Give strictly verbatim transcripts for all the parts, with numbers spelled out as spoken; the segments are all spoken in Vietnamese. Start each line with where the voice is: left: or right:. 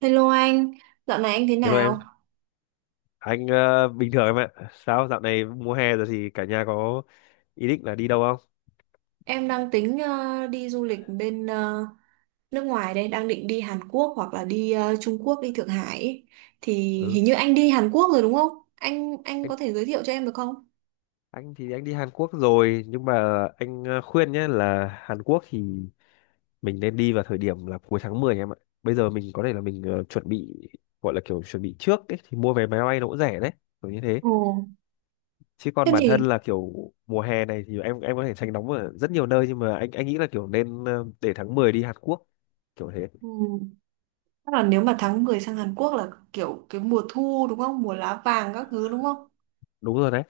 right: Hello anh, dạo này anh thế
left: Hello
right: nào?
left: em, anh ờ, bình thường em ạ. Sao dạo này mùa hè rồi thì cả nhà có ý định là đi đâu không?
right: Em đang tính ờ, đi du lịch bên ờ, nước ngoài đây, đang định đi Hàn Quốc hoặc là đi ờ, Trung Quốc, đi Thượng Hải. Ý. Thì
left: Ừ,
right: hình như anh đi Hàn Quốc rồi đúng không? Anh anh
left: anh
right: có thể giới thiệu cho em được không?
left: anh thì anh đi Hàn Quốc rồi nhưng mà anh ờ, khuyên nhé là Hàn Quốc thì mình nên đi vào thời điểm là cuối tháng mười em ạ. Bây giờ mình có thể là mình ờ, chuẩn bị gọi là kiểu chuẩn bị trước ấy, thì mua vé máy bay nó cũng rẻ đấy, kiểu như thế.
right: Ồ,
left: Chứ còn
right: thế
left: bản thân
right: thì
left: là kiểu mùa hè này thì em em có thể tránh nóng ở rất nhiều nơi nhưng mà anh anh nghĩ là kiểu nên ờ, để tháng mười đi Hàn Quốc kiểu thế.
right: ừ, chắc là nếu mà tháng mười sang Hàn Quốc là kiểu cái mùa thu đúng không? Mùa lá vàng các thứ đúng không?
left: Đúng rồi đấy.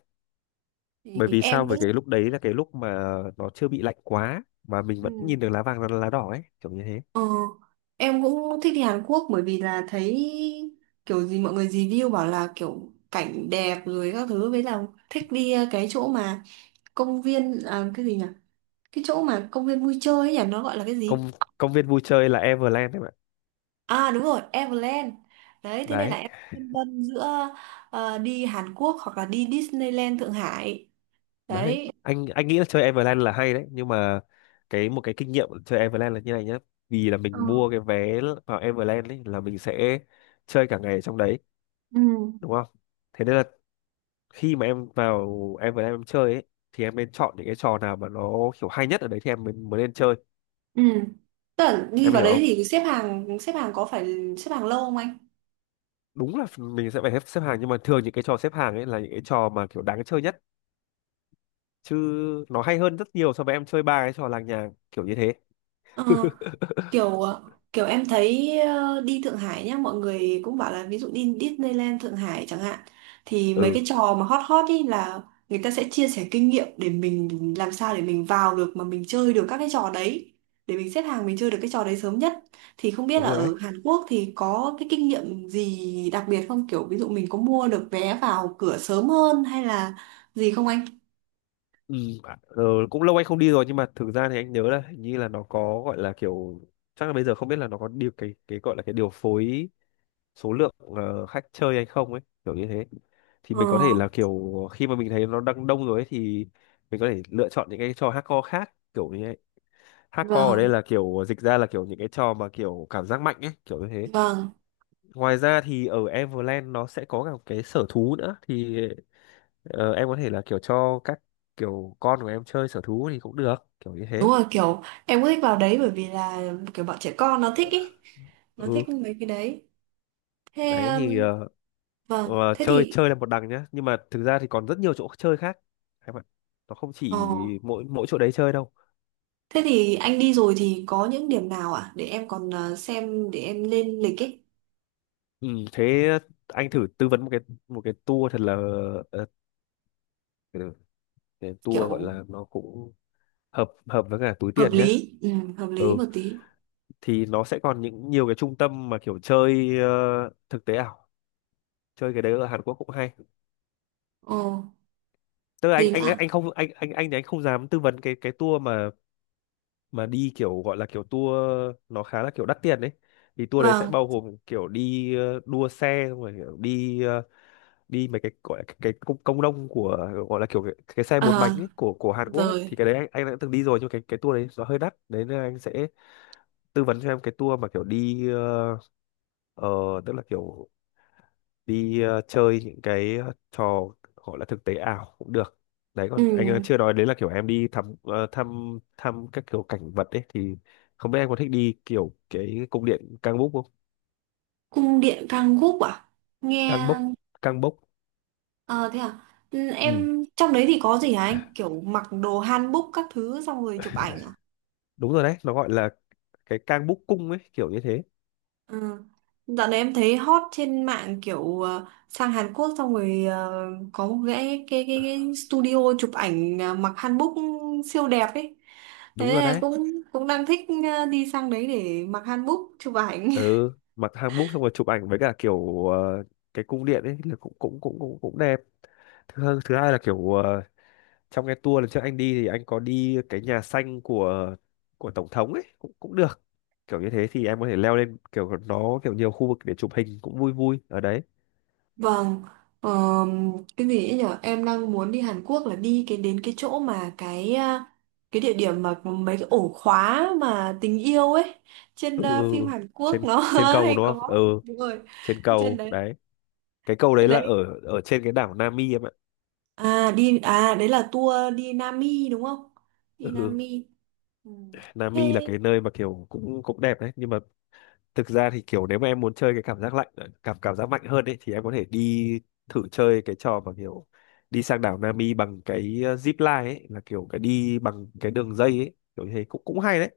left: Bởi
right: Thì
left: vì sao
right: em
left: bởi
right: cũng
left: cái lúc đấy là cái lúc mà nó chưa bị lạnh quá mà mình vẫn
right: ừ.
left: nhìn được lá vàng lá lá đỏ ấy kiểu như thế.
right: Ờ, em cũng thích đi Hàn Quốc bởi vì là thấy kiểu gì mọi người review bảo là kiểu cảnh đẹp rồi các thứ với là thích đi ờ, cái chỗ mà công viên à, cái gì nhỉ? Cái chỗ mà công viên vui chơi ấy nhỉ, nó gọi là cái gì?
left: Công công viên vui chơi là Everland em ạ.
right: À đúng rồi, Everland. Đấy, thế nên là
left: đấy
right: em phân vân giữa ờ, đi Hàn Quốc hoặc là đi Disneyland Thượng Hải.
left: đấy
right: Đấy.
left: anh anh nghĩ là chơi Everland là hay đấy nhưng mà cái một cái kinh nghiệm chơi Everland là như này nhá. Vì là
right: Ờ,
left: mình mua cái vé vào Everland ấy là mình sẽ chơi cả ngày ở trong đấy
right: ừ.
left: đúng không? Thế nên là khi mà em vào Everland em chơi ấy thì em nên chọn những cái trò nào mà nó kiểu hay nhất ở đấy thì em mới mới nên chơi.
right: Ừ. Tức là đi
left: Em
right: vào
left: hiểu
right: đấy
left: không?
right: thì xếp hàng xếp hàng có phải xếp hàng lâu không anh?
left: Đúng là mình sẽ phải xếp xếp hàng nhưng mà thường những cái trò xếp hàng ấy là những cái trò mà kiểu đáng chơi nhất chứ nó hay hơn rất nhiều so với em chơi ba cái trò làng nhàng kiểu như thế.
right: Ờ. Kiểu ờ, kiểu em thấy ờ, đi Thượng Hải nhá mọi người cũng bảo là ví dụ đi Disneyland Thượng Hải chẳng hạn thì mấy
left: Ừ,
right: cái trò mà hot hot ý là người ta sẽ chia sẻ kinh nghiệm để mình làm sao để mình vào được mà mình chơi được các cái trò đấy để mình xếp hàng mình chơi được cái trò đấy sớm nhất thì không biết
left: đúng
right: là
left: rồi đấy.
right: ở Hàn Quốc thì có cái kinh nghiệm gì đặc biệt không kiểu ví dụ mình có mua được vé vào cửa sớm hơn hay là gì không anh?
left: Ừ, à, ờ, cũng lâu anh không đi rồi nhưng mà thực ra thì anh nhớ là hình như là nó có gọi là kiểu, chắc là bây giờ không biết là nó có điều cái cái gọi là cái điều phối số lượng ờ, khách chơi hay không ấy kiểu như thế. Thì
right: Ờ,
left: mình có thể là kiểu khi mà mình thấy nó đang đông rồi ấy thì mình có thể lựa chọn những cái trò hardcore khác kiểu như. Hardcore ở đây
right: vâng,
left: là kiểu dịch ra là kiểu những cái trò mà kiểu cảm giác mạnh ấy, kiểu như thế.
right: vâng.
left: Ngoài ra thì ở Everland nó sẽ có cả một cái sở thú nữa thì ờ, em có thể là kiểu cho các kiểu con của em chơi sở thú thì cũng được, kiểu như
right: Đúng
left: thế.
right: rồi kiểu em cũng thích vào đấy bởi vì là kiểu bọn trẻ con nó thích ý, nó
left: Ừ,
right: thích mấy cái đấy. Thế
left: đấy
right: um,
left: thì ờ,
right: vâng
left: ờ,
right: thế
left: chơi
right: thì
left: chơi là một đằng nhá, nhưng mà thực ra thì còn rất nhiều chỗ chơi khác em ạ. Nó không
right: ờ,
left: chỉ mỗi mỗi chỗ đấy chơi đâu.
right: thế thì anh đi rồi thì có những điểm nào ạ để em còn ờ, xem để em lên lịch ấy,
left: Ừ, thế anh thử tư vấn một cái một cái tour thật là ờ, cái cái tour gọi
right: kiểu
left: là nó cũng hợp hợp với cả túi
right: hợp
left: tiền nhé.
right: lý ừ, hợp lý
left: Ừ,
right: một tí.
left: thì nó sẽ còn những nhiều cái trung tâm mà kiểu chơi ờ, thực tế ảo, chơi cái đấy ở Hàn Quốc cũng hay.
right: Ồ,
left: Tức là
right: gì nữa
left: anh
right: ạ.
left: anh anh không anh anh anh thì anh không dám tư vấn cái cái tour mà mà đi kiểu gọi là kiểu tour nó khá là kiểu đắt tiền đấy. Thì tour đấy sẽ
right: Vâng.
left: bao gồm kiểu đi ờ, đua xe xong rồi kiểu đi ờ, đi mấy cái gọi là cái, cái công công nông của gọi là kiểu cái, cái xe bốn
right: Ờ.
left: bánh ấy, của của Hàn Quốc ấy thì
right: Rồi.
left: cái đấy anh anh đã từng đi rồi nhưng mà cái cái tour đấy nó hơi đắt đấy nên anh sẽ tư vấn cho em cái tour mà kiểu đi ờ, Ờ, tức là kiểu đi ờ, chơi những cái ờ, trò gọi là thực tế ảo cũng được. Đấy
right: Ừ.
left: còn anh ờ, chưa nói đến là kiểu em đi thăm ờ, thăm thăm các kiểu cảnh vật ấy thì không biết em có thích đi kiểu cái cung điện Cang Búc không?
right: Cung điện Kangguk à,
left: Cang
right: nghe.
left: Bốc, Cang Bốc.
right: Ờ thế à. Ừ,
left: Ừ,
right: em trong đấy thì có gì hả anh kiểu mặc đồ hanbok các thứ xong rồi chụp ảnh à?
left: đúng rồi đấy, nó gọi là cái Cang Búc cung ấy, kiểu như thế.
right: Ừ. Dạo này em thấy hot trên mạng kiểu ờ, sang Hàn Quốc xong rồi ờ, có một cái cái cái, cái studio chụp ảnh ờ, mặc hanbok siêu đẹp ấy.
left: Đúng
right: Thế
left: rồi
right: là
left: đấy.
right: cũng cũng đang thích ờ, đi sang đấy để mặc hanbok chụp ảnh.
left: Ừ, mặc hàng búc xong rồi chụp ảnh với cả kiểu ờ, cái cung điện ấy là cũng cũng cũng cũng cũng đẹp. Thứ thứ hai là kiểu ờ, trong cái tour lần trước anh đi thì anh có đi cái nhà xanh của của tổng thống ấy cũng cũng được kiểu như thế thì em có thể leo lên kiểu nó kiểu nhiều khu vực để chụp hình cũng vui vui ở đấy.
right: Vâng. Ờ, cái gì ấy nhở? Em đang muốn đi Hàn Quốc là đi cái đến cái chỗ mà cái ờ, cái địa điểm mà có mấy cái ổ khóa mà tình yêu ấy trên
left: Ừ, ừ,
right: ờ, phim
left: ừ.
right: Hàn Quốc
left: trên
right: nó
left: trên cầu
right: hay
left: đúng không?
right: có.
left: Ừ,
right: Đúng rồi.
left: trên
right: Trên
left: cầu
right: đấy
left: đấy. Cái cầu
right: cái
left: đấy là
right: đấy.
left: ở ở trên cái đảo Nami em ạ.
right: À đi à đấy là tour đi Nam Mi đúng không?
left: Ừ,
right: Đi Nam
left: ừ.
right: Mi. Ừ.
left: Nami là
right: Thế
left: cái nơi mà kiểu cũng cũng đẹp đấy nhưng mà thực ra thì kiểu nếu mà em muốn chơi cái cảm giác lạnh ờ, cảm cảm giác mạnh hơn ấy thì em có thể đi thử chơi cái trò mà kiểu đi sang đảo Nami bằng cái ờ, zip line ấy là kiểu cái đi bằng cái đường dây ấy kiểu như thế cũng cũng hay đấy.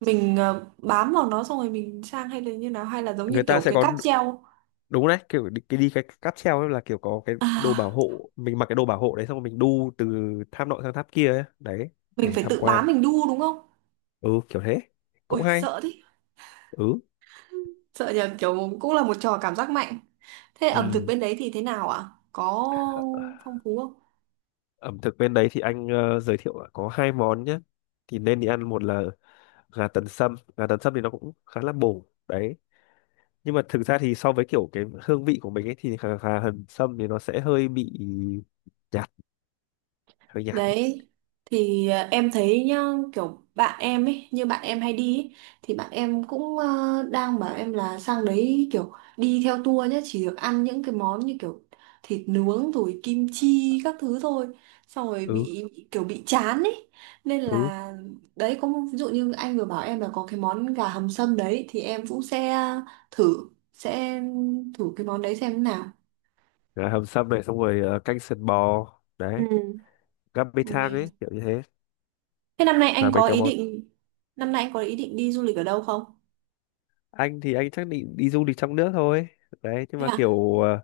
right: mình ờ, bám vào nó xong rồi mình sang hay là như nào hay là giống như
left: Người ta
right: kiểu
left: sẽ
right: cái
left: có
right: cáp treo.
left: đúng đấy kiểu đi, cái đi cái cáp treo ấy là kiểu có cái đồ bảo
right: À
left: hộ mình mặc cái đồ bảo hộ đấy xong rồi mình đu từ tháp nọ sang tháp kia ấy. Đấy
right: mình
left: để
right: phải
left: tham
right: tự bám
left: quan,
right: mình đu đúng không?
left: ừ kiểu thế cũng
right: Ôi
left: hay.
right: sợ thế.
left: Ừ,
right: Sợ nhờ, kiểu cũng là một trò cảm giác mạnh. Thế ẩm thực
left: ừ.
right: bên đấy thì thế nào ạ? Có phong phú không?
left: Ẩm thực bên đấy thì anh ờ, giới thiệu là có hai món nhé, thì nên đi ăn một là gà tần sâm. Gà tần sâm thì nó cũng khá là bổ đấy nhưng mà thực ra thì so với kiểu cái hương vị của mình ấy thì gà, gà hầm sâm thì nó sẽ hơi bị nhạt, hơi nhạt.
right: Đấy thì à, em thấy nhá kiểu bạn em ấy, như bạn em hay đi ấy, thì bạn em cũng ờ, đang bảo em là sang đấy kiểu đi theo tour nhá chỉ được ăn những cái món như kiểu thịt nướng rồi kim chi các thứ thôi xong rồi
left: Ừ,
right: bị bị- kiểu bị chán ấy nên
left: ừ,
right: là đấy có một- ví dụ như anh vừa bảo em là có cái món gà hầm sâm đấy thì em cũng sẽ thử sẽ thử cái món đấy xem thế nào.
left: gà hầm sâm này xong rồi ờ, canh sườn bò
right: Ừ.
left: đấy, gắp bê
right: Ừ.
left: thang ấy kiểu như thế
right: Thế năm nay
left: là
right: anh
left: mấy
right: có
left: cái
right: ý
left: món.
right: định năm nay anh có ý định đi du lịch ở đâu không?
left: Anh thì anh chắc định đi du lịch trong nước thôi đấy nhưng
right: Thế
left: mà
right: à?
left: kiểu ờ,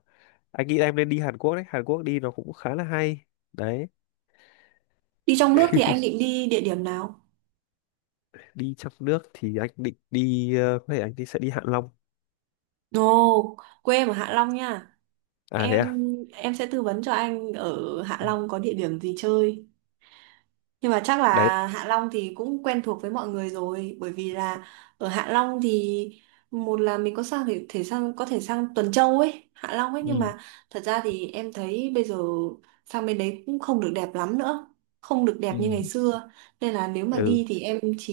left: anh nghĩ em nên đi Hàn Quốc đấy, Hàn Quốc đi nó cũng khá là hay đấy.
right: Đi trong nước thì anh định đi địa điểm nào?
left: Đi trong nước thì anh định đi ờ, có thể anh đi sẽ đi Hạ Long.
right: Ồ, quê em ở Hạ Long nha.
left: À thế à.
right: Em em sẽ tư vấn cho anh ở Hạ Long
left: À,
right: có địa điểm gì chơi. Nhưng mà chắc
left: đấy.
right: là Hạ Long thì cũng quen thuộc với mọi người rồi bởi vì là ở Hạ Long thì một là mình có sang thể, thể sang có thể sang Tuần Châu ấy, Hạ Long ấy nhưng
left: Ừ,
right: mà thật ra thì em thấy bây giờ sang bên đấy cũng không được đẹp lắm nữa, không được đẹp
left: ừ,
right: như ngày xưa. Nên là nếu mà
left: ừ,
right: đi thì em chỉ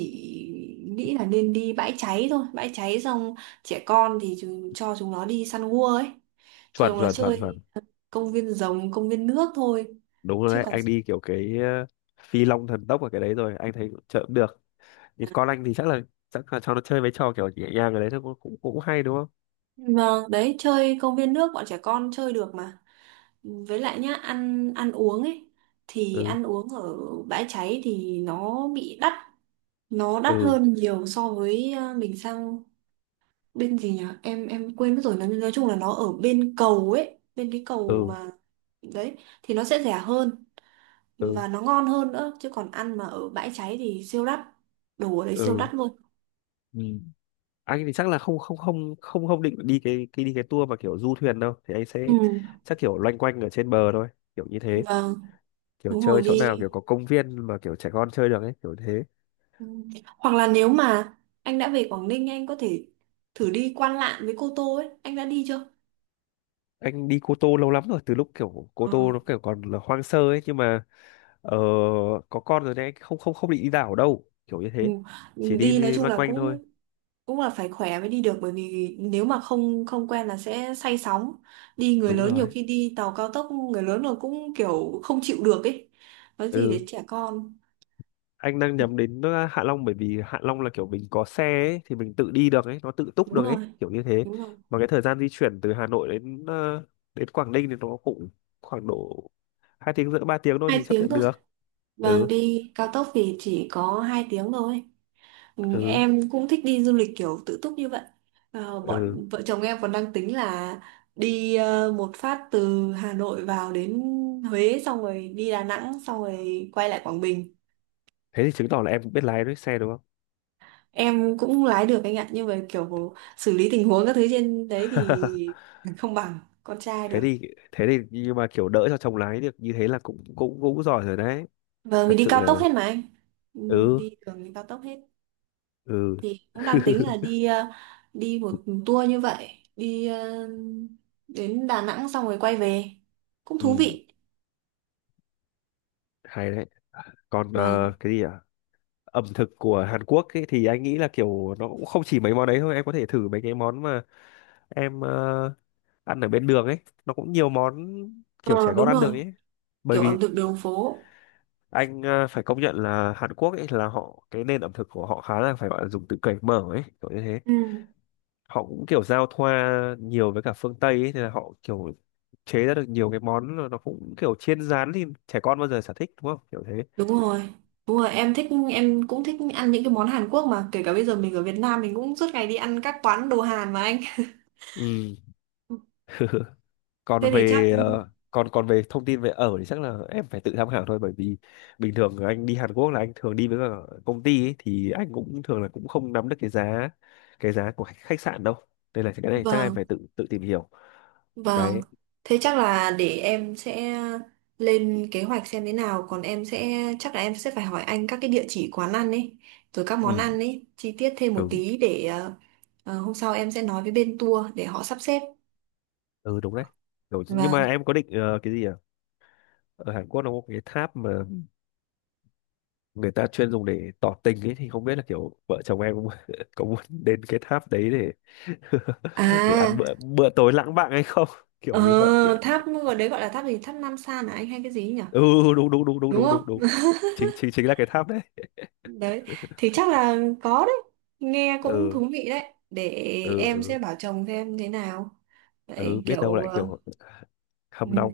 right: nghĩ là nên đi bãi cháy thôi, bãi cháy xong trẻ con thì chúng, cho chúng nó đi săn gua ấy, cho
left: chuẩn
right: chúng nó
left: chuẩn chuẩn
right: chơi
left: chuẩn.
right: công viên rồng, công viên nước thôi.
left: Đúng rồi
right: Chứ
left: đấy,
right: còn
left: anh đi kiểu cái ờ, phi long thần tốc ở cái đấy rồi anh thấy chợ cũng được nhưng con anh thì chắc là chắc là cho nó chơi mấy trò kiểu nhẹ nhàng ở đấy thôi cũng cũng cũng hay đúng không?
right: vâng, đấy chơi công viên nước bọn trẻ con chơi được mà. Với lại nhá, ăn ăn uống ấy thì
left: Ừ,
right: ăn uống ở bãi cháy thì nó bị đắt, nó đắt
left: ừ,
right: hơn nhiều so với ờ, mình sang bên gì nhỉ? Em em quên mất rồi, nói, nói chung là nó ở bên cầu ấy, bên cái cầu
left: ừ,
right: mà đấy thì nó sẽ rẻ hơn
left: ừ,
right: và nó ngon hơn nữa chứ còn ăn mà ở bãi cháy thì siêu đắt. Đồ ở đấy siêu
left: ừ,
right: đắt luôn.
left: ừ. Anh thì chắc là không không không không không định đi cái cái đi cái tour mà kiểu du thuyền đâu thì anh sẽ
right: Ừ.
left: chắc kiểu loanh quanh ở trên bờ thôi kiểu như thế,
right: Vâng,
left: kiểu
right: đúng
left: chơi
right: rồi
left: chỗ
right: đi.
left: nào kiểu có công viên mà kiểu trẻ con chơi được ấy kiểu thế.
right: Ừ. Hoặc là nếu mà anh đã về Quảng Ninh anh có thể thử đi Quan Lạn với Cô Tô ấy, anh đã đi chưa?
left: Anh đi Cô Tô lâu lắm rồi từ lúc kiểu Cô
right: Ờ.
left: Tô nó kiểu còn là hoang sơ ấy nhưng mà ờ, có con rồi đấy, không không không định đi đảo đâu kiểu như
right: Ừ.
left: thế.
right: Ừ,
left: Chỉ đi,
right: đi nói
left: li-
right: chung
left: loanh
right: là
left: quanh thôi.
right: cũng cũng là phải khỏe mới đi được bởi vì nếu mà không không quen là sẽ say sóng. Đi người
left: Đúng
right: lớn nhiều
left: rồi,
right: khi đi tàu cao tốc người lớn là cũng kiểu không chịu được ấy. Nói gì
left: ừ.
right: để trẻ con.
left: Anh đang nhắm đến ờ, Hạ Long bởi vì Hạ Long là kiểu mình có xe ấy, thì mình tự đi được ấy nó tự túc
right: Đúng
left: được ấy
right: rồi,
left: kiểu như thế
right: đúng rồi.
left: mà cái thời gian di chuyển từ Hà Nội đến ờ, đến Quảng Ninh thì nó cũng khoảng độ hai tiếng rưỡi ba tiếng thôi
right: Hai
left: thì chấp
right: tiếng
left: nhận
right: thôi.
left: được.
right: Vâng,
left: Ừ,
right: đi cao tốc thì chỉ có hai tiếng thôi. Ừ,
left: ừ,
right: em cũng thích đi du lịch kiểu tự túc như vậy. Ờ,
left: ừ,
right: bọn vợ chồng em còn đang tính là đi ờ, một phát từ Hà Nội vào đến Huế xong rồi đi Đà Nẵng xong rồi quay lại Quảng Bình.
left: thế thì chứng tỏ là em cũng biết lái đấy xe đúng không?
right: Em cũng lái được anh ạ, nhưng mà kiểu xử lý tình huống các thứ trên đấy thì không bằng con trai
left: thế
right: được.
left: thì thế thì nhưng mà kiểu đỡ cho chồng lái được như thế là cũng cũng cũng giỏi rồi đấy.
right: Vâng, vì
left: Thật
right: đi
left: sự
right: cao tốc
left: là,
right: hết mà anh. Ừ,
left: ừ,
right: đi đường cao tốc hết.
left: ừ,
right: Thì cũng đang tính là đi ờ, đi một tour như vậy đi ờ, đến Đà Nẵng xong rồi quay về cũng thú
left: ừ
right: vị.
left: hay đấy. Còn ờ,
right: Vâng.
left: cái gì ạ, ẩm thực của Hàn Quốc ấy, thì anh nghĩ là kiểu nó cũng không chỉ mấy món đấy thôi, em có thể thử mấy cái món mà em ờ, ăn ở bên đường ấy nó cũng nhiều món kiểu
right: Ờ,
left: trẻ con
right: đúng
left: ăn được
right: rồi,
left: ấy. Bởi
right: kiểu
left: vì
right: ẩm thực đường phố.
left: anh ờ, phải công nhận là Hàn Quốc ấy là họ, cái nền ẩm thực của họ khá là phải gọi là dùng từ cởi mở ấy kiểu như thế.
right: Ừ.
left: Họ cũng kiểu giao thoa nhiều với cả phương Tây ấy, thì là họ kiểu chế ra được nhiều cái món là nó cũng kiểu chiên rán thì trẻ con bao giờ sở thích đúng không kiểu thế.
right: Đúng rồi, đúng rồi em thích, em cũng thích ăn những cái món Hàn Quốc mà kể cả bây giờ mình ở Việt Nam mình cũng suốt ngày đi ăn các quán đồ Hàn mà anh.
left: Ừ.
right: Thế
left: Còn
right: thì chắc
left: về ờ, còn còn về thông tin về ở thì chắc là em phải tự tham khảo thôi, bởi vì bình thường anh đi Hàn Quốc là anh thường đi với cả công ty ấy, thì anh cũng thường là cũng không nắm được cái giá, cái giá của khách khách sạn đâu nên là cái này chắc em
right: vâng.
left: phải tự tự tìm hiểu
right: Vâng,
left: đấy.
right: thế chắc là để em sẽ lên kế hoạch xem thế nào. Còn em sẽ, chắc là em sẽ phải hỏi anh các cái địa chỉ quán ăn ấy, rồi các món
left: Ừ,
right: ăn ấy, chi tiết thêm một
left: ừ,
right: tí để ờ, ờ, hôm sau em sẽ nói với bên tour để họ sắp xếp.
left: ừ đúng đấy. Kiểu- nhưng
right: Vâng,
left: mà em có định ờ, cái gì à, ở Hàn Quốc nó có cái tháp mà người ta chuyên dùng để tỏ tình ấy thì không biết là kiểu vợ chồng em có, có muốn đến cái tháp đấy để để ăn
right: à,
left: bữa bữa tối lãng mạn hay không
right: ờ,
left: kiểu như vậy.
right: tháp, ở đấy gọi là tháp gì, tháp Nam San à anh hay cái gì nhỉ?
left: Ừ, đúng đúng đúng đúng
right: Đúng
left: đúng
right: không?
left: đúng đúng, chính chính chính là cái tháp đấy.
right: Đấy, thì chắc là có đấy. Nghe cũng
left: Ừ,
right: thú vị đấy. Để
left: ừ,
right: em sẽ
left: ừ,
right: bảo chồng xem thế nào.
left: ừ
right: Vậy
left: biết đâu
right: kiểu
left: lại
right: ờ,
left: kiểu hâm nóng.
right: ừm,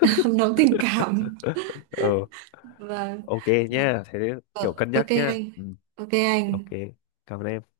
right: nóng tình cảm.
left: Ừ,
right: Vâng.
left: ok
right: Vâng.
left: nhá thế kiểu
right: Ờ,
left: cân nhắc
right: ok
left: nhá,
right: anh.
left: ừ,
right: Ok
left: ok
right: anh.
left: cảm ơn em